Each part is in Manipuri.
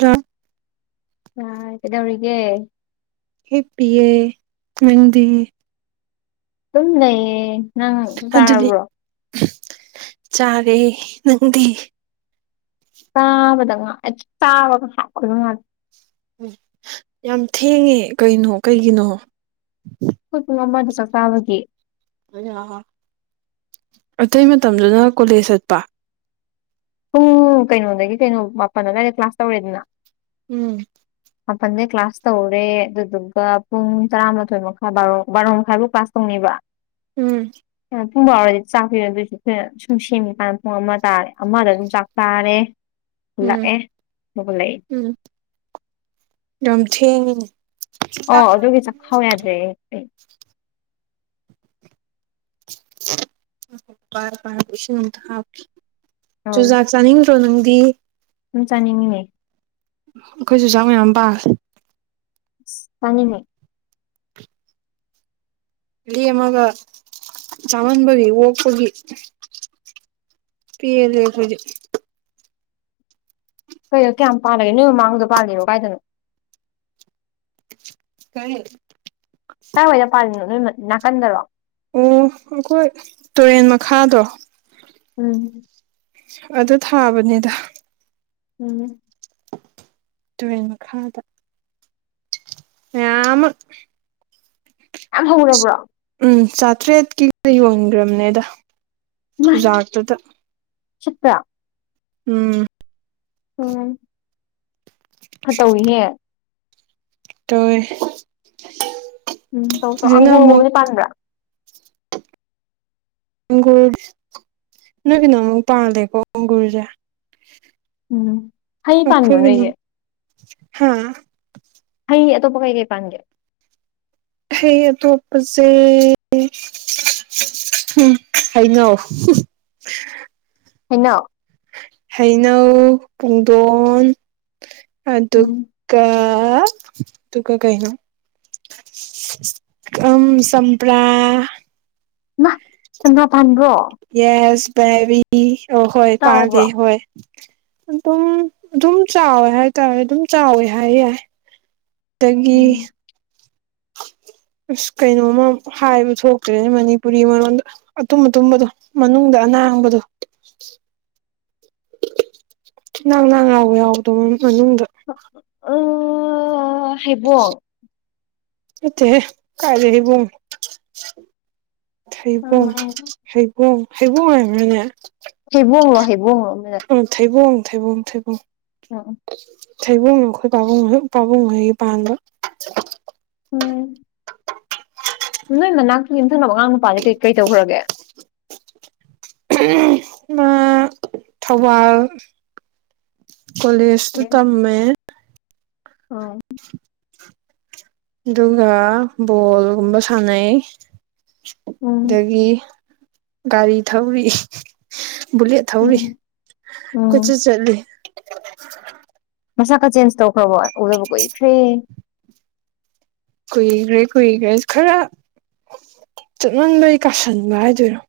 ꯗ ꯑꯥ ꯀꯩꯗꯧꯔꯤꯒꯦ ꯍꯤꯄꯤ ꯌꯦ ꯅꯪꯗꯤ ꯑꯗꯨꯝ ꯂꯩꯌꯦ ꯅꯪ ꯆꯥꯛ ꯑꯗꯨꯗꯤ ꯆꯥꯔꯕ꯭ꯔꯣ ꯆꯥꯔꯦ ꯅꯪꯗꯤ ꯆꯥꯕꯗ ꯉꯥꯏ ꯆꯥꯕꯒ ꯇꯣꯛꯄꯗ ꯉꯥꯏ ꯑꯝ ꯌꯥꯝ ꯊꯦꯡꯉꯦ ꯀꯩꯅꯣ ꯀꯩꯒꯤꯅꯣ ꯑꯈꯣꯏ ꯄꯨꯡ ꯑꯃꯥꯗ ꯆꯥꯛ ꯆꯥꯕꯒꯤ ꯑꯇꯩ ꯃꯇꯝꯗꯨꯅ ꯀꯣꯂꯦꯖ ꯆꯠꯄ ꯄꯨꯡ ꯀꯩꯅꯣꯗꯒꯤ ꯀꯩꯅꯣ ꯃꯥꯄꯜ ꯑꯗꯨꯋꯥꯏꯗ ꯀ꯭ꯂꯥꯁ ꯇꯧꯔꯦꯗꯅ ꯎꯝ ꯃꯥꯄꯜꯗꯩ ꯀ꯭ꯂꯥꯁ ꯇꯧꯔꯦ ꯑꯗꯨꯗꯨꯒ ꯄꯨꯡ ꯇꯔꯥꯃꯥꯊꯣꯏ ꯃꯈꯥꯏꯕꯥ ꯕꯥꯔꯣ ꯃꯈꯥꯏꯐꯥꯎ ꯀ꯭ꯂꯥꯁ ꯇꯧꯅꯦꯕ ꯎꯝ ꯄꯨꯡ ꯐꯥꯎꯔꯗꯤ ꯆꯥꯛ ꯄꯤꯔꯣ ꯑꯗꯨꯏꯁꯨ ꯑꯩꯈꯣꯏꯅ ꯁꯨꯝ ꯁꯦꯝꯃꯤꯀꯥꯟꯗ ꯄꯨꯡ ꯑꯃ ꯇꯥꯔꯦ ꯑꯃꯗ ꯑꯗꯨꯝ ꯆꯥꯛ ꯆꯥꯔꯦ ꯎꯝ ꯥꯛ ꯑꯦ ꯣꯛꯂꯥꯏ ꯎꯝ ꯌꯥꯝ ꯊꯦꯡꯉꯤꯅꯦ ꯑꯣ ꯆꯨꯖꯥꯛ ꯑꯗꯨꯒꯤ ꯆꯥꯅꯤꯡꯉꯦ ꯆꯥꯛꯈꯥꯎ ꯌꯥꯗ꯭ꯔꯦ ꯑꯩ ꯔꯖ ꯆꯅꯤ ꯆꯣ ꯅꯪꯗꯤ ꯁꯨꯝ ꯆꯥꯅꯤꯡꯉꯤꯅꯦ ꯑꯩꯈꯣꯏꯁꯨ ꯆꯥꯛ ꯃꯌꯥꯝ ꯄꯥꯦ ꯇꯉꯅꯦ ꯔ ꯑꯃꯒ ꯆꯥꯝꯃꯟꯕꯒꯤ ꯑꯣꯛꯄꯒꯤ ꯐ ꯍꯧ ꯀꯩ ꯀꯌꯥꯝ ꯄꯥꯜꯂꯒꯦ ꯅꯣꯏ ꯃꯃꯥꯡꯗꯣ ꯄꯥꯜꯂꯤꯕꯣ ꯀꯥꯏꯗꯅꯣ ꯀꯔꯦ ꯀꯥꯏꯋꯥꯏꯗ ꯄꯥꯜꯂꯤꯅꯣ ꯅꯣꯏ ꯅꯥꯀꯟꯗꯔꯣ ꯑꯣ ꯑꯩꯈꯣꯏ ꯇꯨꯔꯦꯟ ꯃꯈꯥꯗꯣ ꯎꯝ ꯑꯗꯨ ꯊꯥꯕꯅꯦꯗ ꯎꯝ ꯇꯨꯔꯦꯜ ꯃꯈꯥꯗ ꯃꯃ ꯀ ꯍꯃ ꯅꯕ꯭ꯔꯣ ꯆꯥꯇ꯭ꯔꯦꯠꯀꯤ ꯌꯣꯟꯈ꯭ꯔꯕꯅꯦꯗ ꯏꯃꯥꯏ ꯖꯥꯔꯇꯗ ꯁꯤꯠꯄ꯭ꯔꯥ ꯎꯝ ꯎꯝ ꯍꯥ ꯇꯧꯏꯍꯦ ꯇꯣꯏ ꯎꯝ ꯇꯧꯁꯨ ꯑꯪꯒꯨꯔꯒꯨꯝꯕꯅꯤ ꯄꯥꯟꯕ꯭ꯔꯥ ꯑꯪꯒꯨꯔ ꯅꯣꯏꯄꯤꯅ ꯑꯃꯨꯛ ꯇꯥꯜꯂꯦꯀꯣ ꯑꯪꯒꯨꯔꯁꯦ ꯎꯝ ꯍꯩ ꯄꯥꯟꯕꯣ ꯅꯣꯏ ꯑꯩꯒꯤ ꯍꯥꯥ ꯑꯩ ꯑꯇꯣꯞꯄ ꯀꯩ ꯀꯩ ꯄꯥꯟꯒꯦ ꯍꯩ ꯑꯇꯣꯞꯄꯁꯦ ꯍꯥꯏꯩꯅꯣ ꯍꯅ ꯍꯩꯅꯧ ꯄꯨꯡꯗꯣꯟ ꯎꯝ ꯑꯗꯨꯒ ꯑ ꯇꯨꯀ ꯀꯥꯏꯅ ꯑꯝ ꯆꯄ꯭ꯔꯥ ꯅ ꯆꯟꯗ꯭ꯔꯥ ꯄꯗ꯭ꯔꯣ ꯄꯕꯤ ꯍꯣꯏ ꯄꯥꯅꯦ ꯆꯥꯎꯕ꯭ꯔꯣ ꯍꯣꯏ ꯑꯗꯨꯝ ꯑꯗꯨꯝ ꯆꯥꯎꯋꯦ ꯍꯥꯏꯇꯥꯔꯦ ꯑꯗꯨꯝ ꯆꯥꯎꯋꯦ ꯍꯥꯏ ꯌꯥꯏ ꯇꯒꯤ ꯎꯝ ꯎ ꯑ ꯀꯩꯅꯣꯝꯃ ꯍꯥꯏꯕ ꯊꯣꯛꯇ꯭ꯔꯦꯅꯦ ꯃꯅꯤꯄꯨꯔꯤ ꯃꯔꯣꯟꯗ ꯑꯇꯨꯝ ꯑꯇꯨꯝꯕꯗꯣ ꯃꯅꯨꯡꯗ ꯀꯅꯥꯥꯡꯕꯗꯣ ꯅꯪ ꯅꯪ ꯌꯥꯎꯕ ꯌꯥꯎꯗꯧ ꯃꯅꯨꯡꯗ ꯍꯥꯏꯕ ꯏꯠꯇꯦ ꯀꯥꯏꯗ ꯍꯕꯣ ꯎꯝ ꯊꯩꯕꯣꯡ ꯍꯩꯕꯣꯡ ꯍꯩꯕꯣꯡ ꯍꯥꯏꯕꯅꯦ ꯍꯩꯕꯣꯡꯂꯣ ꯍꯩꯕꯣꯡꯂꯣ ꯎ ꯊꯩꯕꯝ ꯊꯩꯕꯝ ꯊꯩꯕ ꯑꯝ ꯊꯩꯕꯨꯡꯅꯣ ꯑꯩꯈꯣꯏ ꯄꯥꯕꯨꯡ ꯄꯥꯕꯨꯡ ꯍꯣꯏꯒꯤ ꯄꯥꯟꯕ ꯎꯝ ꯅꯣꯏ ꯃꯅꯥꯛꯀꯤ ꯌꯨꯝꯊꯪꯅꯕ ꯑꯉꯥꯡ ꯅꯨꯄꯥ ꯀꯩ ꯀꯔꯤ ꯇꯧꯈ꯭ꯔꯒꯦ ꯃ ꯊꯧꯕꯥꯜ ꯀꯣꯂꯁꯇ ꯇꯃꯦ ꯍ [inaudible] ꯑꯗꯨꯒ ꯕꯣꯜꯒꯨꯝꯕ ꯁꯥꯟꯅꯩ ꯎꯝ ꯑꯗꯒꯤ ꯒꯥꯔꯤ ꯊꯧꯔꯤ ꯕꯨꯂꯦꯠ ꯊꯧꯔꯤ ꯎꯝ ꯎꯝ ꯀꯣꯏꯆꯠ ꯆꯠꯂꯤ ꯃꯁꯥ ꯈ ꯆꯦꯟꯖ ꯇꯧꯈ꯭ꯔꯕꯣ ꯎꯗꯕ ꯀꯨꯏꯈ꯭ꯔꯦ ꯀꯨꯏꯒ꯭ꯔꯦ ꯀꯨꯏꯒ꯭ꯔꯦ ꯈꯔ ꯆꯠꯃꯟꯕꯩ ꯀꯥꯁꯟꯕ ꯍꯥꯏꯗꯣꯏꯔꯣ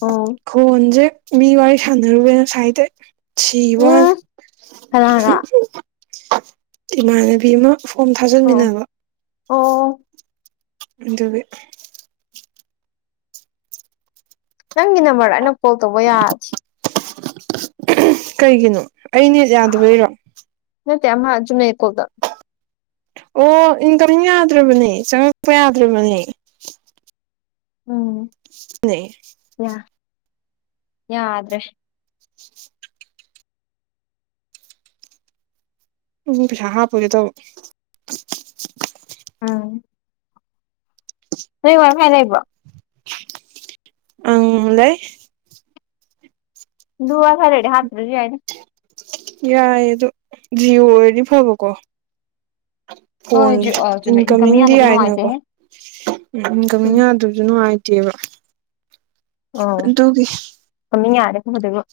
ꯑꯣ ꯈꯣꯟꯁꯦ ꯃꯤ ꯋꯥꯔꯤ ꯁꯥꯟꯅꯔꯨꯕꯦꯅ ꯁꯥꯏꯗꯦ ꯁꯤ ꯋꯥ ꯎꯝ ꯀꯅꯥꯒ ꯏꯃꯅꯕꯤ ꯑꯃ ꯐꯣꯝ ꯑꯣ ꯊꯥꯖꯟꯃꯤꯟꯅꯕ ꯑꯣ ꯑꯗꯨꯒꯤ ꯅꯪꯒꯤ ꯅꯝꯕꯔꯗ ꯑꯩꯅ ꯐꯣꯜ ꯇꯧꯕ ꯌꯥꯗ꯭ꯦ ꯀꯩꯒꯤꯅꯣ ꯑꯩ ꯅꯠ ꯌꯥꯗꯕꯩꯔꯣ ꯅꯇꯦ ꯑꯃ ꯆꯨꯝꯅꯩ ꯀꯣꯜꯗ ꯑꯣ ꯏꯪ ꯀꯃꯤꯝ ꯌꯥꯗ꯭ꯔꯕꯅꯦ ꯆꯪꯉꯛꯄ ꯌꯥꯗ꯭ꯔꯕꯅꯦ ꯎꯝ ꯂꯩ [inaudible] ꯌꯥ ꯌꯥꯗ꯭ꯔꯦ ꯎꯝ ꯄꯩꯁꯥ ꯍꯥꯞꯄꯔꯦ ꯇ ꯎꯝ ꯅꯣꯏ ꯋꯥ ꯃꯈꯥꯏ ꯂꯩꯕ꯭ꯔꯣ ꯑꯪ ꯂꯩ ꯗꯨꯋꯥ ꯈꯔꯅꯦ ꯍꯥꯔ ꯌꯥ ꯌꯥꯏꯅ ꯌꯥꯏ ꯑꯗ ꯖꯤꯎ ꯑꯣꯏꯔꯗꯤ ꯐꯕꯀꯣ ꯍꯣꯏ ꯐꯣꯟꯗꯦ ꯖꯤ ꯑ ꯆꯨꯝꯃꯦ ꯏꯟꯀꯝꯃꯤꯡ ꯏꯟꯀꯃꯤꯡꯗꯤ ꯌꯥꯗꯗꯤ ꯌꯥꯏꯅꯀꯣ ꯅꯨꯡꯉꯥꯏꯇꯦꯍꯦ ꯎꯝ ꯎꯒꯃꯤꯅ ꯑꯗꯨꯗꯨꯅ ꯍꯥꯏ ꯕ ꯇꯒꯦ ꯈꯃꯤ ꯌꯥꯔꯦꯀꯣꯗꯨ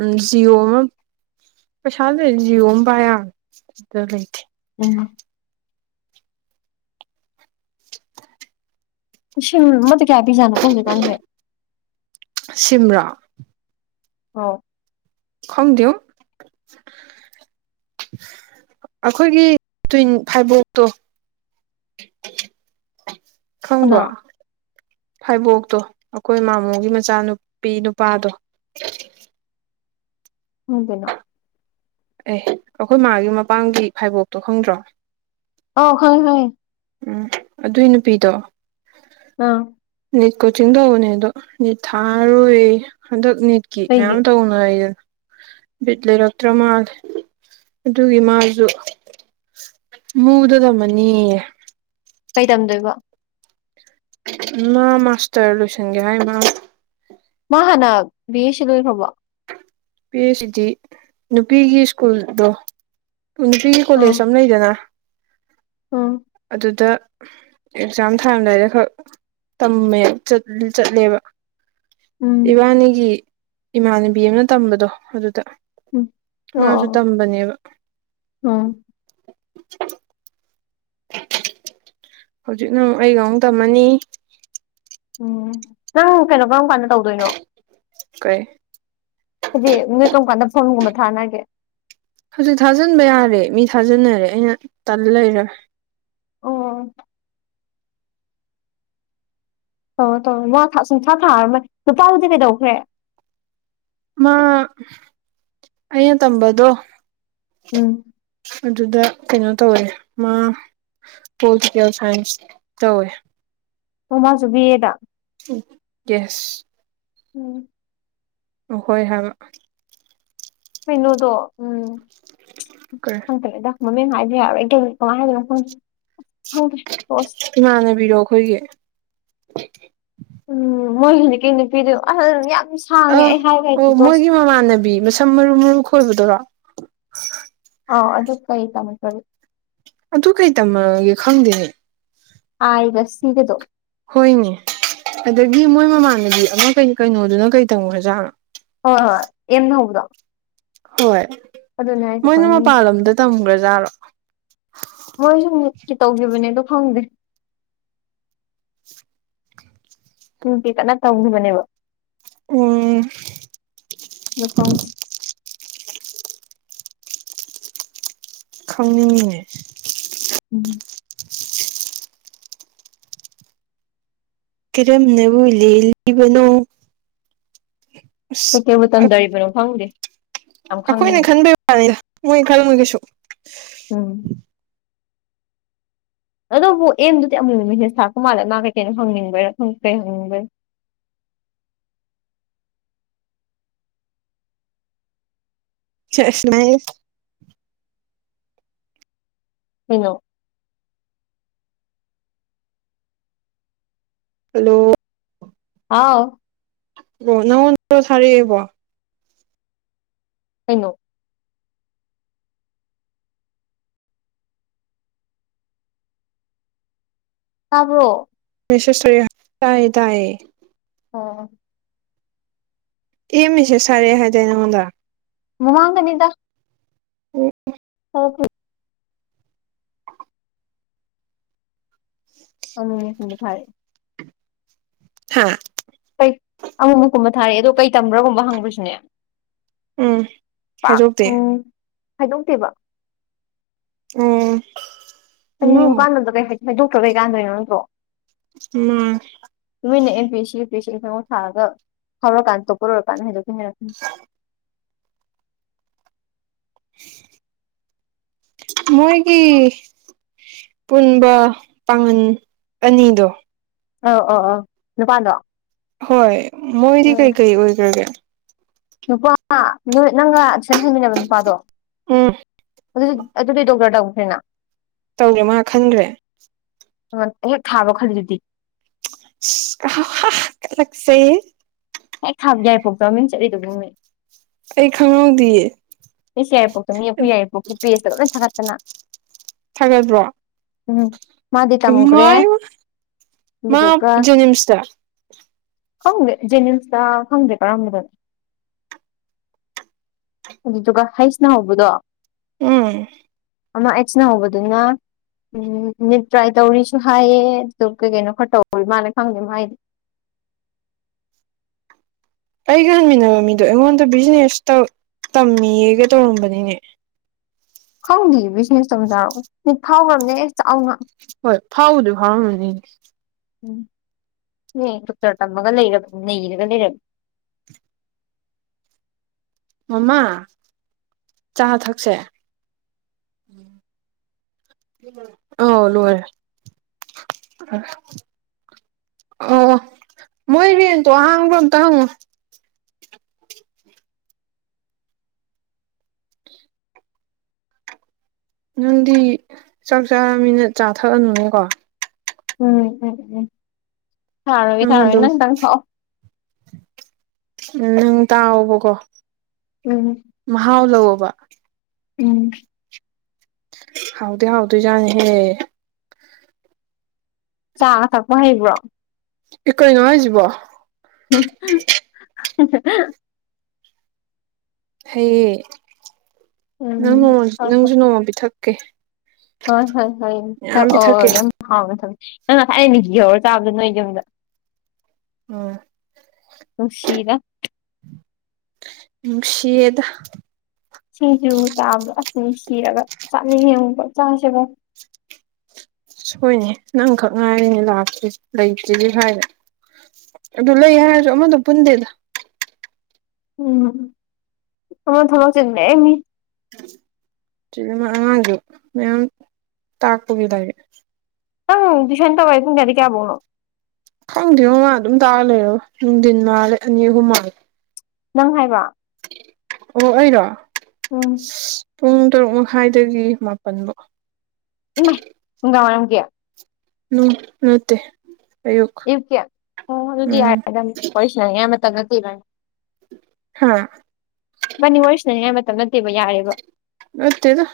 ꯎꯝ ꯖꯤꯌꯑꯣ ꯑꯃ ꯄꯩꯁꯥ ꯂꯩ ꯖꯤꯌꯑꯣ ꯑꯃ ꯄꯥꯏ ꯑꯗꯨꯗ ꯂꯩꯇꯦ ꯎꯝ ꯁꯤ ꯃꯗꯤ ꯀꯌꯥ ꯄꯤꯖꯥꯅꯣ ꯐꯣꯖꯤꯛꯀꯥꯟꯁꯦ ꯁꯤꯝꯔꯥ ꯑꯣ ꯈꯪꯗꯦꯎ ꯑꯩꯈꯣꯏꯒꯤ ꯇꯨꯋꯤꯟ ꯐꯥꯏꯕꯣꯛꯇꯣ ꯀꯅꯥ ꯈꯪꯕ꯭ꯔꯣ ꯐꯩꯕꯣꯛꯇꯣ ꯑꯩꯈꯣꯏ ꯏꯃꯥꯃꯣꯒꯤ ꯃꯆꯥꯅꯨꯄꯤ ꯅꯨꯄꯥꯗꯣ ꯎꯗꯅꯥ ꯑꯦ ꯑꯩꯈꯣꯏ ꯃꯥꯒꯤ ꯃꯄꯥꯝꯒꯤ ꯐꯥꯏꯕꯣꯛꯇꯣ ꯈꯪꯗ꯭ꯔꯣ ꯑꯣ ꯈꯪꯑ ꯈꯪꯑ ꯎꯝ ꯑꯗꯨꯏ ꯅꯨꯄꯤꯗꯣ ꯑꯥ ꯅꯤꯠ ꯀꯣꯆꯤꯡ ꯇꯧꯕꯅꯦ ꯑꯗꯣ ꯅꯤꯠ ꯊꯥꯔꯣꯏ ꯍꯟꯗꯛ ꯅꯤꯠꯀꯤ ꯀꯩꯒꯤ ꯃꯌꯥꯝ ꯇꯧꯅꯩꯗꯅ ꯕꯤꯠ ꯂꯩꯔꯛꯇ꯭ꯔ ꯃꯥꯜ ꯑꯗꯨꯒꯤ ꯃꯥꯁꯨ ꯃꯨꯗ ꯇꯝꯃꯅꯤꯌꯦ ꯀꯩ ꯇꯝꯗꯣꯏꯕꯣ ꯃꯥ ꯃꯥꯥꯁꯇꯔ ꯂꯣꯏꯁꯒꯦ ꯍꯥꯏꯥꯏ ꯃꯥ ꯃꯥ ꯍꯥꯟꯅ ꯕꯤ ꯑꯦꯁ ꯁꯤ ꯂꯣꯏꯈ꯭ꯔꯕ ꯄ ꯁꯤꯗꯤ ꯅꯨꯄꯤꯒꯤ ꯁ꯭ꯀꯨꯜꯗꯣ ꯄꯨꯟꯁꯤꯒꯤ ꯑꯥ ꯀꯣꯂꯦꯖ ꯑꯃ ꯂꯩꯗꯅ ꯎꯝ ꯑꯗꯨꯗ ꯑꯦꯛꯖꯥꯝ ꯊꯥꯔꯝꯗꯥꯏꯗ ꯈꯛ ꯇꯝꯃꯦ ꯆꯠꯂꯦꯕ ꯎꯝ ꯏꯕꯥꯅꯤꯒꯤ ꯏꯃꯥꯟꯅꯕꯤ ꯑꯃꯅ ꯇꯝꯕꯗꯣ ꯑꯗꯨꯗ ꯎꯝ ꯑꯣ ꯃꯥꯁꯨ ꯑꯣ ꯇꯝꯕꯅꯦꯕ ꯎꯝ ꯍꯧꯖꯤꯛ ꯅꯪ ꯑꯩꯒꯛ ꯇꯝꯃꯅꯤ ꯎꯝ ꯅꯪ ꯀꯩꯅꯣ ꯀꯔꯝ ꯀꯥꯟꯗ ꯇꯧꯗꯣꯏꯅꯣ ꯀꯩ ꯍꯥꯏꯗꯤ ꯅꯣꯏ ꯀꯔꯝ ꯀꯥꯟꯗ ꯐꯣꯟꯒꯨꯝꯕ ꯊꯥꯅꯒꯦ ꯍꯧꯖꯤꯛ ꯊꯥꯖꯤꯟꯕ ꯌꯥꯔꯦ ꯃꯤ ꯊꯥꯖꯤꯟꯅꯔꯦ ꯑꯩꯅ ꯇꯜ ꯂꯩꯔꯔꯣꯏ ꯑꯣ ꯑꯣꯧ ꯇꯧꯔ ꯃꯥ ꯁꯨꯝꯊ꯭ꯔꯥ ꯊꯥꯔꯝꯃ ꯅꯨꯨꯄꯥꯕꯨꯗꯤ ꯀꯩꯗꯧꯈ꯭ꯔꯦ ꯃꯥ ꯑꯩꯅ ꯇꯝꯕꯗꯣ ꯎꯝ ꯑꯗꯨꯗ ꯀꯩꯅꯣ ꯇꯧꯋꯦ ꯃꯥ ꯄꯣꯂꯤꯇꯤꯀꯦꯜ ꯁꯥꯏꯟꯁ ꯇꯧꯋꯦ ꯃꯃꯁꯨꯕꯤꯌꯦꯗ ꯌꯦꯁ ꯎꯝ ꯑ ꯍꯣꯏ ꯍꯥꯏꯕ ꯍꯩꯅꯣꯗꯣ ꯎꯝ ꯀꯔꯤ ꯐꯪꯇꯂꯦꯗ ꯃꯃꯤꯡ ꯍꯥꯏꯕ ꯌꯥꯔꯣꯏ ꯑꯩ ꯀ ꯀꯃꯥꯏꯅꯗꯅꯣꯪꯪꯗꯁ ꯍꯣꯏꯒꯤ ꯎꯝ ꯃꯣꯏꯒꯤꯗꯤ ꯀꯩꯅ ꯄꯤꯔꯤꯣ ꯑꯜ ꯑ ꯑꯣ ꯃꯣꯏꯒꯤ ꯃꯃꯥꯟꯅꯕꯤ ꯃꯁꯝ ꯃꯔꯨ ꯃꯔꯨ ꯈꯣꯏꯕꯗꯔꯣ ꯑꯥꯎ ꯑꯗꯨ ꯀꯩ ꯇꯃꯣ ꯆꯔꯤ ꯇꯨ ꯀꯩ ꯇꯃ ꯈꯪꯗꯦꯅꯦ ꯑꯒ ꯁꯤꯒꯗ ꯍꯣꯏꯅꯦ ꯑꯗꯒꯤ ꯃꯣꯏ ꯃꯃꯥꯟꯗꯗꯤ ꯑꯃ ꯀꯩꯅꯣꯗꯨꯅ ꯀꯩ ꯇꯧꯣꯖꯥꯠꯅꯣ ꯍ ꯍ ꯌꯦꯅꯗꯥꯥ ꯍꯣꯏ ꯃꯣꯏꯅ ꯃꯄꯜ ꯂꯝꯣꯗ ꯇꯝꯒ꯭ꯔꯖꯥꯠꯔꯣ ꯀ ꯇꯧꯈꯤꯕꯅꯦꯗꯣ ꯐꯪꯗꯦ ꯎ ꯀꯦ ꯀꯟꯅ ꯇꯧꯈꯤꯕꯅꯦꯕ ꯑꯣ ꯅꯨꯄꯥꯥꯎ ꯈꯪꯅꯤꯡꯉꯉꯦ ꯎꯝ ꯀꯔꯝꯅꯕꯨ ꯂꯦꯜꯂꯤꯕꯅꯣ ꯀꯩꯀꯩꯕꯨ ꯑꯁ ꯇꯝꯗꯔꯤꯕꯅꯣ ꯈꯪꯗꯦ ꯌꯥꯝ ꯑꯩꯈꯣꯏꯅ ꯈꯪꯅꯤꯡꯉꯤ ꯈꯟꯕꯩ ꯋꯥꯅꯤꯗ ꯃꯣꯏ ꯈꯜꯃꯨ ꯀꯩꯁꯨ ꯎꯝ ꯑꯗꯨꯕꯨ ꯑꯦꯝꯗꯨꯗꯤ ꯑꯃꯨ ꯍꯦꯁ ꯊꯥ ꯀꯨꯃꯥꯔꯂ ꯃꯥ ꯀꯩꯀꯩꯅꯣ ꯍꯪꯅꯤꯡꯕꯔ ꯀ ꯍꯪꯅꯤꯡꯕꯔꯥ ꯑ ꯁꯅꯁ ꯍꯩꯅ ꯍꯜꯂꯣ ꯑꯥꯎ ꯑꯣꯣ ꯅꯪꯉꯣ ꯅꯔ ꯊꯥꯔꯤꯑꯦꯕꯣ ꯑꯩꯅꯣ ꯇꯥꯕꯣ ꯃꯤꯁꯁꯔꯤ ꯍꯥꯏ ꯇꯑ ꯑꯣ ꯑꯦ ꯍꯃꯦꯁꯥ ꯁꯔꯦꯍꯖꯅ ꯍꯗ ꯃꯃꯥꯡꯒꯅꯤꯗ ꯍ ꯍꯣꯏ ꯑꯃ ꯊꯥꯏ ꯍꯥꯥ ꯑꯃꯉꯃꯀꯨꯝꯕ ꯊꯥꯔꯛꯑꯦ ꯑꯗꯣꯩ ꯇꯝꯕ꯭ꯔꯥꯒꯨꯝꯕ ꯍꯪꯕ꯭ꯔꯁꯨꯅꯦ ꯎꯝ ꯍꯥꯏꯗꯣꯛꯇꯦ ꯈꯥꯏꯗꯣꯛꯇꯦꯕ ꯎꯝ ꯀ ꯌꯦꯡꯨꯀꯥꯟꯗꯣ ꯀꯩ ꯍꯥꯏ ꯍꯥꯏꯗꯣꯛꯇ꯭ꯔꯣ ꯀꯩ ꯀꯥꯟꯗꯣꯏꯅꯣ ꯅꯠꯇ꯭ꯔꯣ ꯎꯝ ꯅꯣꯏꯅ ꯑꯦꯝ ꯄꯤ ꯁꯤ ꯄꯁꯤꯨꯛ ꯁꯥꯔ ꯍꯧꯔꯀꯥꯟ ꯇꯣꯄꯔꯀꯥꯟꯗ ꯍꯥꯏ ꯎꯝ ꯃꯣꯏ ꯀ ꯄꯨꯟꯕ ꯄꯥꯒꯟ ꯑꯅꯤꯗꯣ ꯑ ꯑ ꯑ ꯅꯨꯄꯥꯥꯟꯗꯣ ꯍꯣꯏ ꯃꯣꯏꯗꯤ ꯀꯩꯀꯩ ꯑꯣꯏꯈ꯭ꯔꯒꯦ ꯅꯨꯄꯥ ꯅꯣꯏ ꯅꯪꯒ ꯁꯠꯍꯟꯃꯤꯟꯅꯕ ꯅꯨꯄꯥꯗꯣ ꯎꯝ ꯑꯗꯨꯗꯤ ꯑꯗꯨꯗꯤ ꯗꯣꯛꯇꯔ ꯇꯧꯈ꯭ꯔꯦꯅ ꯇꯧꯔꯦ ꯃꯥ ꯈꯟꯈ꯭ꯔꯦ ꯍꯦꯛ ꯊꯥꯕ ꯈꯜꯗꯨꯗꯤ ꯁ ꯍ ꯈ ꯌꯥꯏꯐꯣꯛꯇꯃꯤꯡ ꯆꯠꯂꯤꯗꯨꯒꯨꯝꯃꯦ ꯑꯩ ꯈꯉꯅꯥ ꯗꯌꯦ ꯑꯩꯁ ꯌꯥꯏꯔꯤꯄꯣꯛꯇ ꯃꯤ ꯑꯩꯈꯣꯏ ꯌꯥꯏꯔꯤꯄꯣꯛꯀꯤ ꯄ꯭ꯂꯦꯖꯇ ꯂꯣꯏꯅ ꯊꯥꯒꯠꯇꯅ ꯣ ꯎꯝ ꯃꯥꯗꯤ ꯏꯃ ꯇꯝꯈ꯭ꯔꯦ ꯃꯥ ꯑꯗꯨꯗꯨꯒ ꯖꯅꯤꯝꯁꯗꯔ ꯈꯪꯗꯦ ꯖꯦꯅꯤꯝꯁꯇ ꯈꯪꯗꯦ ꯀꯔꯝꯕꯗꯅꯣ [unintelligible] ꯑꯗꯨꯗꯨꯒ ꯍꯩꯁꯅ ꯍꯧꯕꯗꯣ ꯎꯝ ꯑꯃ ꯑꯦꯆꯅꯥ ꯍꯕꯣꯗꯨꯅ ꯎꯝ ꯃꯤꯠ ꯇ꯭ꯔꯥꯏ ꯇꯧꯔꯤꯁꯨ ꯍꯥꯏꯌꯦ ꯑꯗꯨꯒ ꯀꯩ ꯀꯩꯅꯣ ꯈꯔ ꯇꯧ ꯃꯥꯅ ꯈꯪꯗꯦ ꯍꯥꯏꯗꯤ [unintelligible] ꯑꯩꯒ ꯍꯟꯃꯤꯟꯅꯕ ꯃꯤꯗꯣ ꯑꯩꯉꯣꯟꯗ ꯕꯤꯖꯤꯅꯦꯁ ꯇꯝꯃꯤꯒ ꯇꯧꯔꯝꯕꯅꯤꯅꯦ ꯈꯪꯗꯦ ꯕꯤꯖꯤꯅꯦꯁ ꯇꯧꯖꯥꯔꯛꯑꯣ ꯊꯥꯎꯈ꯭ꯔꯔꯕꯅꯦ ꯆꯥꯎꯅ ꯍꯣꯏ ꯐꯥꯎꯎꯗ ꯐꯥꯎꯔꯝꯅꯤ ꯎꯝ ꯗꯣꯛꯇꯔ ꯇꯝꯃꯒ ꯂꯩꯔꯕ ꯅꯩꯔꯒ ꯂꯩꯔꯕ [unintelligible] ꯃꯃꯥ ꯆꯥ ꯊꯛꯁꯦ ꯎꯝ ꯑꯣ ꯂꯔꯦ ꯑꯣ ꯃꯣꯏꯚꯦꯟꯗꯣ ꯑꯍꯥꯡꯕ ꯑꯝꯇ ꯍꯪꯉꯨ ꯅꯪꯗꯤ ꯆꯥꯛ ꯆꯥ ꯃꯤꯅꯠ ꯆꯥ ꯊꯛꯑꯅꯨꯅꯦꯀꯣ ꯎꯝ ꯎꯝ ꯎꯝ ꯎꯝ ꯊꯥꯔꯣꯏꯒ ꯊꯥꯔꯣꯏ ꯅꯪꯇꯪ ꯊꯥꯎꯑꯣ ꯎꯝ ꯅꯪ ꯇꯥꯎꯑꯣꯕꯀꯣ ꯎꯝ ꯃꯍꯥꯎ ꯂꯧꯋ ꯀꯕ ꯎꯝ ꯍꯥꯎꯗ ꯍꯥꯎꯗ ꯌꯥꯅꯤꯍꯦ ꯆꯥꯕ ꯊꯛꯄ ꯍꯩꯕ꯭ꯔꯣ ꯑꯩꯈꯣꯏ ꯉꯅꯨꯡꯉꯥꯏꯁꯤꯕꯣ [inaudible] ꯍꯌꯦꯌꯦ ꯎꯝ ꯅꯪ ꯅꯣꯡꯃ ꯍꯣꯏ ꯍꯣꯏ ꯅꯪꯁꯨ ꯅꯣꯡꯃ ꯄꯤꯊꯛꯀꯦ ꯍꯣꯏ ꯍꯣꯏ ꯃꯌꯥꯝ ꯄꯤꯊꯛꯀꯦ ꯍꯣꯏ ꯌꯥꯝ ꯍꯥꯎ ꯊ ꯅꯪ ꯉꯁꯥꯏ ꯑꯅꯤ ꯌꯍꯔ ꯆꯥꯕꯗ ꯅꯣꯏ ꯌꯨꯝꯗ ꯑꯝ ꯅꯨꯡꯁꯤꯗ ꯅꯨꯡꯁꯤꯌꯦꯗ ꯁꯤꯡꯖꯨ ꯇꯥꯕꯗꯣ ꯑꯅꯨꯡ ꯁꯤꯔꯒ ꯆꯅꯦ ꯆꯥꯁꯦꯒ ꯁꯣꯏꯅꯦ ꯅꯪꯈꯛ ꯉꯥꯏꯔꯤꯅꯦ ꯂꯥꯛꯇꯔꯤ ꯂꯩꯇ꯭ꯔꯤ ꯍꯥꯏꯅ ꯑꯗꯨ ꯂꯣꯍꯤ ꯌꯥꯁꯨ ꯃꯗꯨ ꯄꯨꯟꯗꯦꯗ ꯎꯝ ꯑꯃ ꯊꯃꯛ ꯆ ꯂꯩꯅꯤ ꯑꯉꯥꯡꯒꯤ ꯃꯌꯥꯝ ꯇꯥꯛꯄꯒꯤ ꯂꯦ ꯑꯪ ꯁꯥꯅ ꯇꯧꯋꯥꯥꯏꯦ ꯀꯨꯡ ꯀꯗꯤ ꯀꯌꯥꯕꯧꯅꯣ ꯈꯪꯗꯦ ꯃꯃꯥ ꯑꯗꯨꯝ ꯇꯥꯔ ꯂꯩꯔꯣ ꯅꯨꯡꯊꯤꯟ ꯃꯥꯜꯂꯦ ꯑꯅꯤ ꯑꯍꯨꯝ ꯃꯥꯜꯂꯦ ꯅꯪ ꯍꯥꯏꯕ ꯑꯣ ꯑꯩꯔꯣ ꯎꯝ ꯄꯨꯡ ꯇꯔꯨꯛ ꯃꯈꯥꯏꯗꯒꯤ ꯃꯥꯄꯟꯕꯥꯎ ꯏꯃꯥꯏ ꯍꯅꯨꯡꯒꯥ ꯋꯥꯔꯝ ꯀꯌꯥ ꯎ ꯅꯠꯇꯦ ꯑꯌꯨꯛ ꯏ ꯀ ꯑꯗꯨꯗꯤ ꯌꯥꯔꯦ ꯎꯝ ꯑꯗꯨꯣꯏꯁ ꯃꯇꯝꯠꯇꯤꯔ ꯍꯥ ꯃꯅꯤ ꯑꯣꯏꯁꯤꯅꯅꯤꯡꯉꯥꯏ ꯃꯇꯝ ꯅꯠꯇꯦꯕ ꯌꯥꯔꯦꯕ ꯃꯠꯇꯦꯗ